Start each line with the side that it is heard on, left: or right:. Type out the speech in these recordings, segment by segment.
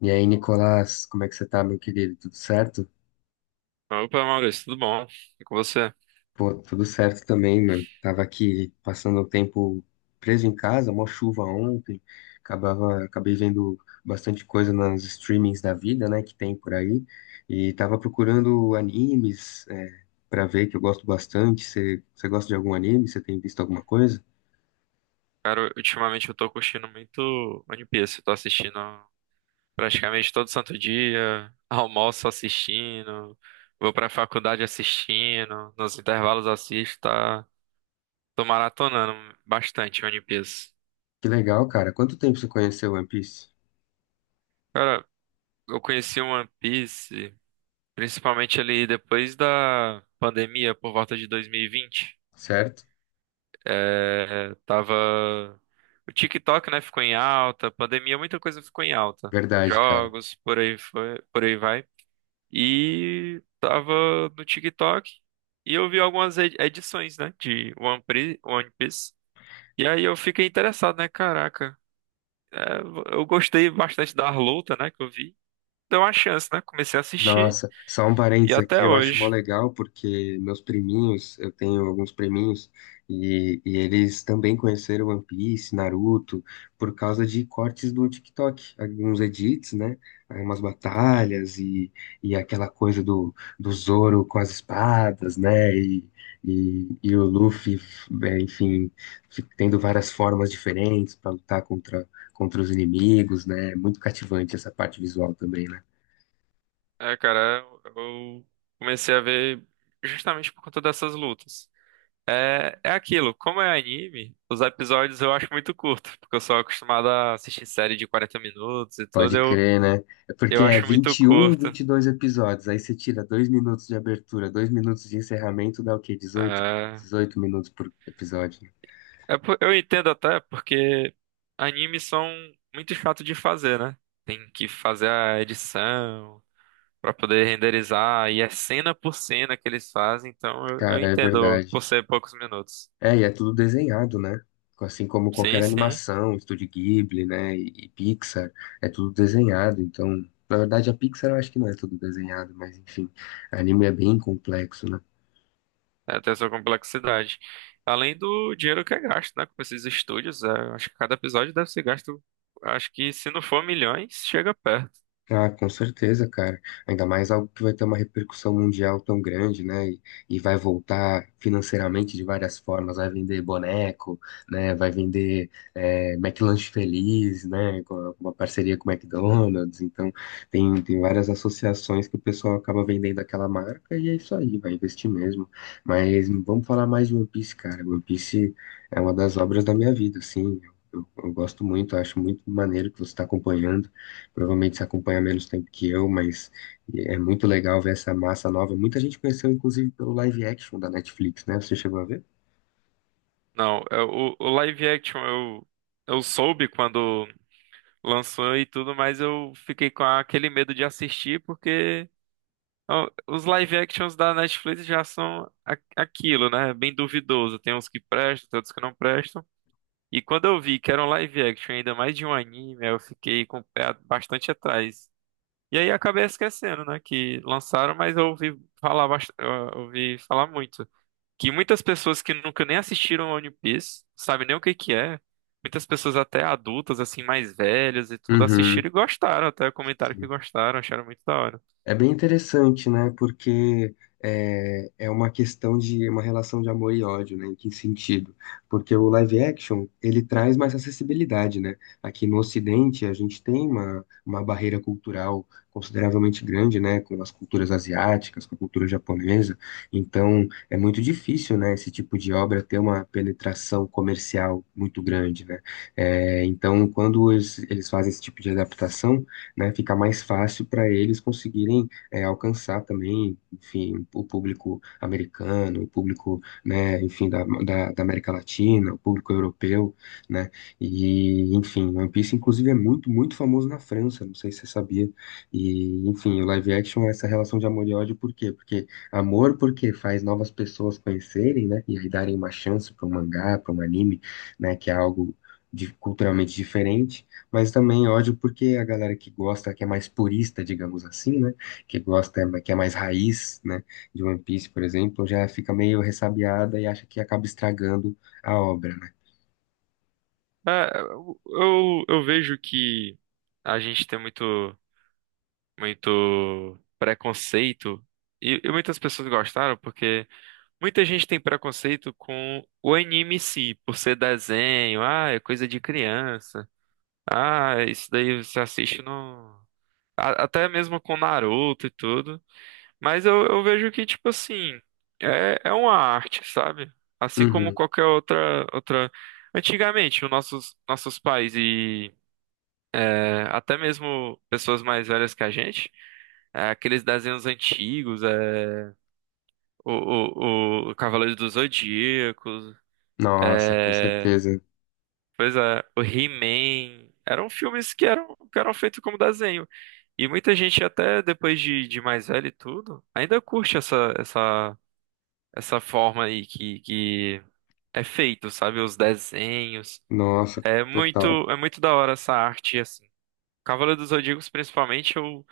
left: E aí, Nicolás, como é que você tá, meu querido? Tudo certo?
right: Opa, Maurício, tudo bom? E com você?
left: Pô, tudo certo também, mano. Tava aqui passando o tempo preso em casa, mó chuva ontem. Acabei vendo bastante coisa nos streamings da vida, né, que tem por aí. E tava procurando animes, pra ver, que eu gosto bastante. Você gosta de algum anime? Você tem visto alguma coisa?
right: Cara, ultimamente eu tô curtindo muito One Piece. Eu tô assistindo praticamente todo santo dia, almoço assistindo, vou pra faculdade assistindo, nos intervalos assisto, tá? Tô maratonando bastante One Piece.
left: Que legal, cara. Quanto tempo você conheceu One Piece?
right: Cara, eu conheci o One Piece principalmente ali depois da pandemia, por volta de 2020.
left: Certo?
right: É, tava. O TikTok, né, ficou em alta, pandemia, muita coisa ficou em alta.
left: Verdade, cara.
right: Jogos, por aí foi, por aí vai. E tava no TikTok e eu vi algumas edições, né, de One Piece. E aí eu fiquei interessado, né, caraca. é, eu gostei bastante da luta, né, que eu vi. Deu uma chance, né? Comecei a assistir
left: Nossa, só um
right: e
left: parênteses aqui,
right: até
left: eu acho mó
right: hoje.
left: legal porque meus priminhos, eu tenho alguns priminhos, e eles também conheceram One Piece, Naruto, por causa de cortes do TikTok, alguns edits, né? Aí umas
right: É,
left: batalhas e aquela coisa do Zoro com as espadas, né? E o Luffy, enfim, tendo várias formas diferentes para lutar contra os inimigos, né? Muito cativante essa parte visual também, né?
right: é, cara, eu comecei a ver justamente por conta dessas lutas. É, é aquilo, como é anime, os episódios eu acho muito curto, porque eu sou acostumado a assistir série de 40 minutos e tudo,
left: Pode
right: eu,
left: crer, né? É
right: eu
left: porque é um,
right: acho muito
left: 21,
right: curto.
left: dois episódios. Aí você tira dois minutos de abertura, dois minutos de encerramento, dá o quê? dezoito,
right: É,
left: dezoito minutos por episódio, né?
right: é, eu entendo até porque animes são muito chato de fazer, né? Tem que fazer a edição pra poder renderizar, e é cena por cena que eles fazem, então eu
left: Cara, é
right: entendo
left: verdade.
right: por ser poucos minutos.
left: E é tudo desenhado, né? Assim como qualquer
right: Sim, sim.
left: animação, Estúdio Ghibli, né? E Pixar, é tudo desenhado. Então, na verdade, a Pixar eu acho que não é tudo desenhado, mas enfim, anime é bem complexo, né?
right: É, tem essa complexidade. Além do dinheiro que é gasto, né? Com esses estúdios, acho que cada episódio deve ser gasto. Acho que se não for milhões, chega perto.
left: Ah, com certeza, cara. Ainda mais algo que vai ter uma repercussão mundial tão grande, né? E vai voltar financeiramente de várias formas. Vai vender boneco, né? Vai vender McLanche Feliz, né? Com uma parceria com o McDonald's. Então, tem várias associações que o pessoal acaba vendendo aquela marca e é isso aí, vai investir mesmo. Mas vamos falar mais de One Piece, cara. One Piece é uma das obras da minha vida, assim. Eu gosto muito, acho muito maneiro que você está acompanhando. Provavelmente você acompanha menos tempo que eu, mas é muito legal ver essa massa nova. Muita gente conheceu, inclusive, pelo live action da Netflix, né? Você chegou a ver?
right: Não, o live action eu soube quando lançou e tudo, mas eu fiquei com aquele medo de assistir, porque ó, os live actions da Netflix já são aquilo, né? Bem duvidoso. Tem uns que prestam, tem outros que não prestam. E quando eu vi que era um live action, ainda mais de um anime, eu fiquei com o pé bastante atrás. E aí acabei esquecendo, né, que lançaram, mas eu ouvi falar, eu ouvi falar muito. Que muitas pessoas que nunca nem assistiram a One Piece, sabem nem o que que é. Muitas pessoas até adultas, assim, mais velhas e tudo,
left: Uhum.
right: assistiram e gostaram, até comentaram que gostaram, acharam muito da hora.
left: É bem interessante, né? Porque é uma questão de uma relação de amor e ódio, né? Em que sentido? Porque o live action, ele traz mais acessibilidade, né? Aqui no Ocidente, a gente tem uma barreira cultural consideravelmente grande, né? Com as culturas asiáticas, com a cultura japonesa. Então, é muito difícil, né? Esse tipo de obra ter uma penetração comercial muito grande, né? É, então, quando eles fazem esse tipo de adaptação, né, fica mais fácil para eles conseguirem alcançar também, enfim, o público americano, o público, né, enfim, da América Latina, o público europeu, né, e, enfim, One Piece, inclusive, é muito, muito famoso na França, não sei se você sabia, e, enfim, o live action é essa relação de amor e ódio, por quê? Porque amor, porque faz novas pessoas conhecerem, né, e aí darem uma chance para um mangá, para um anime, né, que é algo culturalmente diferente, mas também ódio porque a galera que gosta, que é mais purista, digamos assim, né? Que gosta, que é mais raiz, né? De One Piece, por exemplo, já fica meio ressabiada e acha que acaba estragando a obra, né?
right: É, eu vejo que a gente tem muito, muito preconceito, e muitas pessoas gostaram porque muita gente tem preconceito com o anime em si, por ser desenho, ah, é coisa de criança, ah, isso daí você assiste no. Até mesmo com Naruto e tudo. Mas eu vejo que, tipo assim, é uma arte, sabe? Assim como
left: Uhum.
right: qualquer outra, outra. Antigamente, os nossos pais e até mesmo pessoas mais velhas que a gente, aqueles desenhos antigos, o, o Cavaleiro dos Zodíaco.
left: Nossa, com
right: É,
left: certeza.
right: pois é, o He-Man. Eram filmes que eram feitos como desenho. E muita gente, até depois de mais velho e tudo, ainda curte essa forma aí que é feito, sabe? Os desenhos.
left: Nossa,
right: É muito,
left: total.
right: é muito da hora essa arte, assim. Cavaleiro dos Zodíacos, principalmente, eu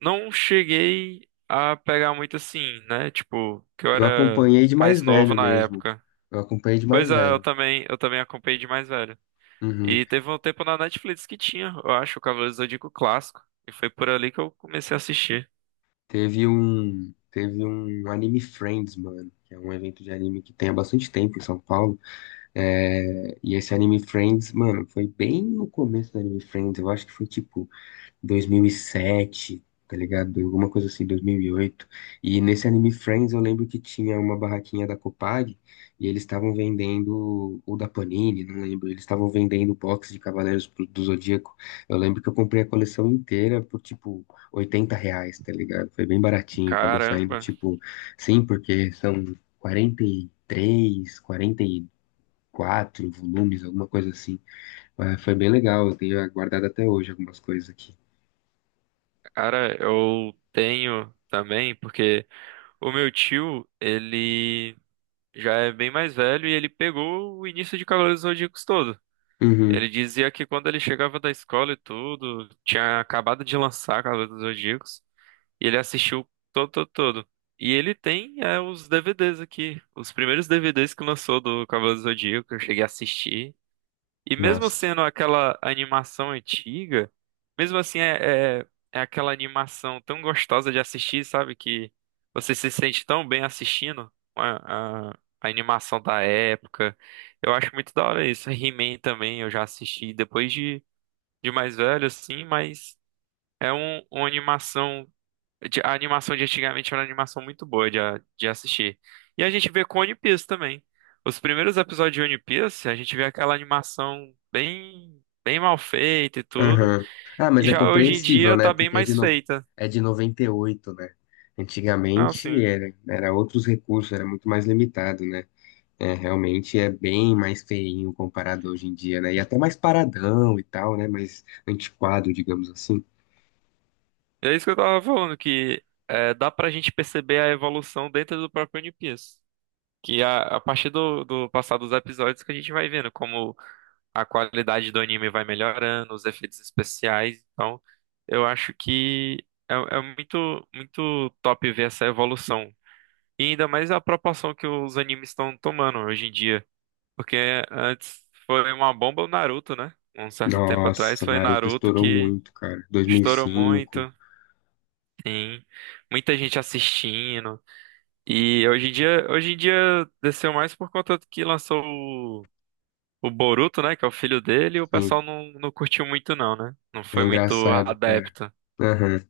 right: não cheguei a pegar muito assim, né? Tipo, que eu
left: Eu
right: era
left: acompanhei de mais
right: mais novo
left: velho
right: na
left: mesmo.
right: época.
left: Eu acompanhei de
right: Pois
left: mais
right: é, eu
left: velho.
right: também, eu também acompanhei de mais velho.
left: Uhum.
right: E teve um tempo na Netflix que tinha, eu acho, o Cavaleiro do Zodíaco clássico. E foi por ali que eu comecei a assistir.
left: Teve um Anime Friends, mano, que é um evento de anime que tem há bastante tempo em São Paulo. E esse Anime Friends, mano, foi bem no começo do Anime Friends, eu acho que foi tipo 2007, tá ligado? Alguma coisa assim, 2008, e nesse Anime Friends eu lembro que tinha uma barraquinha da Copag e eles estavam vendendo, ou da Panini, não lembro, eles estavam vendendo box de Cavaleiros do Zodíaco. Eu lembro que eu comprei a coleção inteira por tipo R$ 80, tá ligado? Foi bem baratinho, acabou saindo
right: Caramba,
left: tipo, sim, porque são 43, 40, quatro volumes, alguma coisa assim. Mas foi bem legal, eu tenho guardado até hoje algumas coisas aqui.
right: cara, eu tenho também, porque o meu tio, ele já é bem mais velho e ele pegou o início de Cavaleiros do Zodíaco todo. Ele
left: Uhum,
right: dizia que quando ele chegava da escola e tudo, tinha acabado de lançar Cavaleiros do Zodíaco e ele assistiu todo, todo, todo. E ele tem os DVDs aqui, os primeiros DVDs que lançou do Cavaleiro do Zodíaco, eu cheguei a assistir. E mesmo
left: nossa.
right: sendo aquela animação antiga, mesmo assim é aquela animação tão gostosa de assistir, sabe? Que você se sente tão bem assistindo a animação da época. Eu acho muito da hora isso. He-Man também eu já assisti depois de mais velho, assim, mas é uma animação a animação de antigamente era uma animação muito boa de assistir. E a gente vê com One Piece também. Os primeiros episódios de One Piece, a gente vê aquela animação bem, bem mal feita e tudo.
left: Aham. Ah,
right: E
left: mas é
right: já hoje em
left: compreensível,
right: dia
left: né?
right: tá bem
left: Porque é de,
right: mais
left: no...
right: feita.
left: é de 98, né?
right: Ah,
left: Antigamente
right: sim.
left: era, outros recursos, era muito mais limitado, né? É, realmente é bem mais feinho comparado hoje em dia, né? E até mais paradão e tal, né? Mais antiquado, digamos assim.
right: É isso que eu tava falando, que dá pra gente perceber a evolução dentro do próprio One Piece. Que a partir do passar dos episódios que a gente vai vendo como a qualidade do anime vai melhorando, os efeitos especiais. Então, eu acho que é muito, muito top ver essa evolução. E ainda mais a proporção que os animes estão tomando hoje em dia. Porque antes foi uma bomba o Naruto, né? Um certo tempo atrás
left: Nossa,
right: foi
left: Naruto
right: Naruto
left: estourou
right: que
left: muito, cara. dois mil e
right: estourou
left: cinco
right: muito. Sim, muita gente assistindo. E hoje em dia desceu mais por conta do que lançou o Boruto, né? Que é o filho dele, e o
left: sim.
right: pessoal não, não curtiu muito, não, né? Não
left: É
right: foi muito
left: engraçado, cara.
right: adepto.
left: Aham.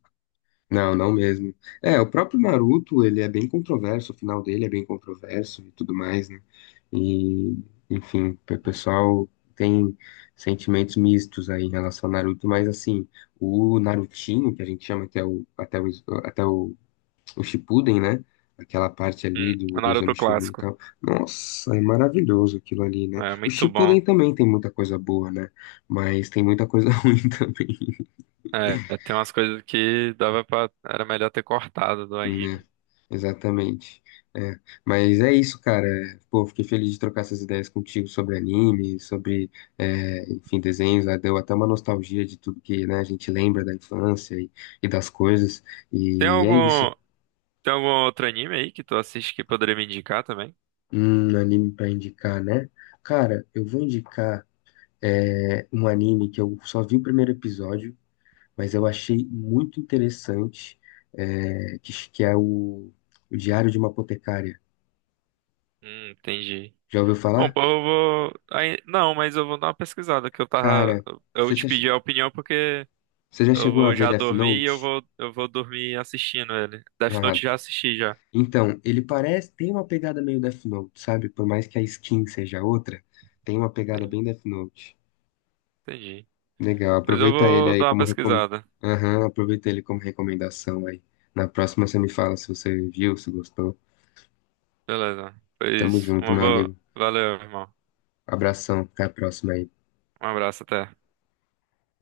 left: Não, não mesmo. É, o próprio Naruto, ele é bem controverso, o final dele é bem controverso e tudo mais, né? E, enfim, o pessoal tem sentimentos mistos aí em relação ao Naruto, mas assim, o Narutinho, que a gente chama até o Shippuden, né? Aquela parte ali do,
right: O
left: do Exame
right: Naruto
left: Chunin e
right: clássico.
left: tal. Nossa, é maravilhoso aquilo ali, né?
right: É
left: O
right: muito
left: Shippuden
right: bom.
left: também tem muita coisa boa, né? Mas tem muita coisa ruim também.
right: É, tem umas coisas que dava pra. Era melhor ter cortado do anime.
left: Né, exatamente. É, mas é isso, cara. Pô, fiquei feliz de trocar essas ideias contigo sobre anime, sobre, enfim, desenhos, né? Deu até uma nostalgia de tudo que, né, a gente lembra da infância e das coisas.
right: Tem
left: E é isso.
right: algum. Tem algum outro anime aí que tu assiste que poderia me indicar também?
left: Um anime pra indicar, né? Cara, eu vou indicar, um anime que eu só vi o primeiro episódio, mas eu achei muito interessante, que é o Diário de uma Apotecária.
right: Entendi.
left: Já ouviu
right: Bom,
left: falar?
right: pô, eu vou. Não, mas eu vou dar uma pesquisada que eu tava.
left: Cara,
right: Eu
left: você
right: te
left: já, che-
right: pedi a opinião porque.
left: você já
right: Eu
left: chegou a
right: vou
left: ver
right: já
left: Death
right: dormir e eu
left: Note?
right: vou, eu vou dormir assistindo ele. Death
left: Ah,
right: Note já assisti já.
left: então, ele parece, tem uma pegada meio Death Note, sabe? Por mais que a skin seja outra, tem uma pegada
right: Sim,
left: bem Death Note.
right: entendi.
left: Legal,
right: Pois eu
left: aproveita ele
right: vou
left: aí
right: dar uma
left: como recom...
right: pesquisada.
left: Aham, aproveita ele como recomendação aí. Na próxima você me fala se você viu, se gostou.
right: Beleza.
left: Tamo
right: Pois
left: junto,
right: uma
left: meu
right: boa.
left: amigo.
right: Valeu, irmão.
left: Abração, até a próxima aí.
right: Um abraço, até.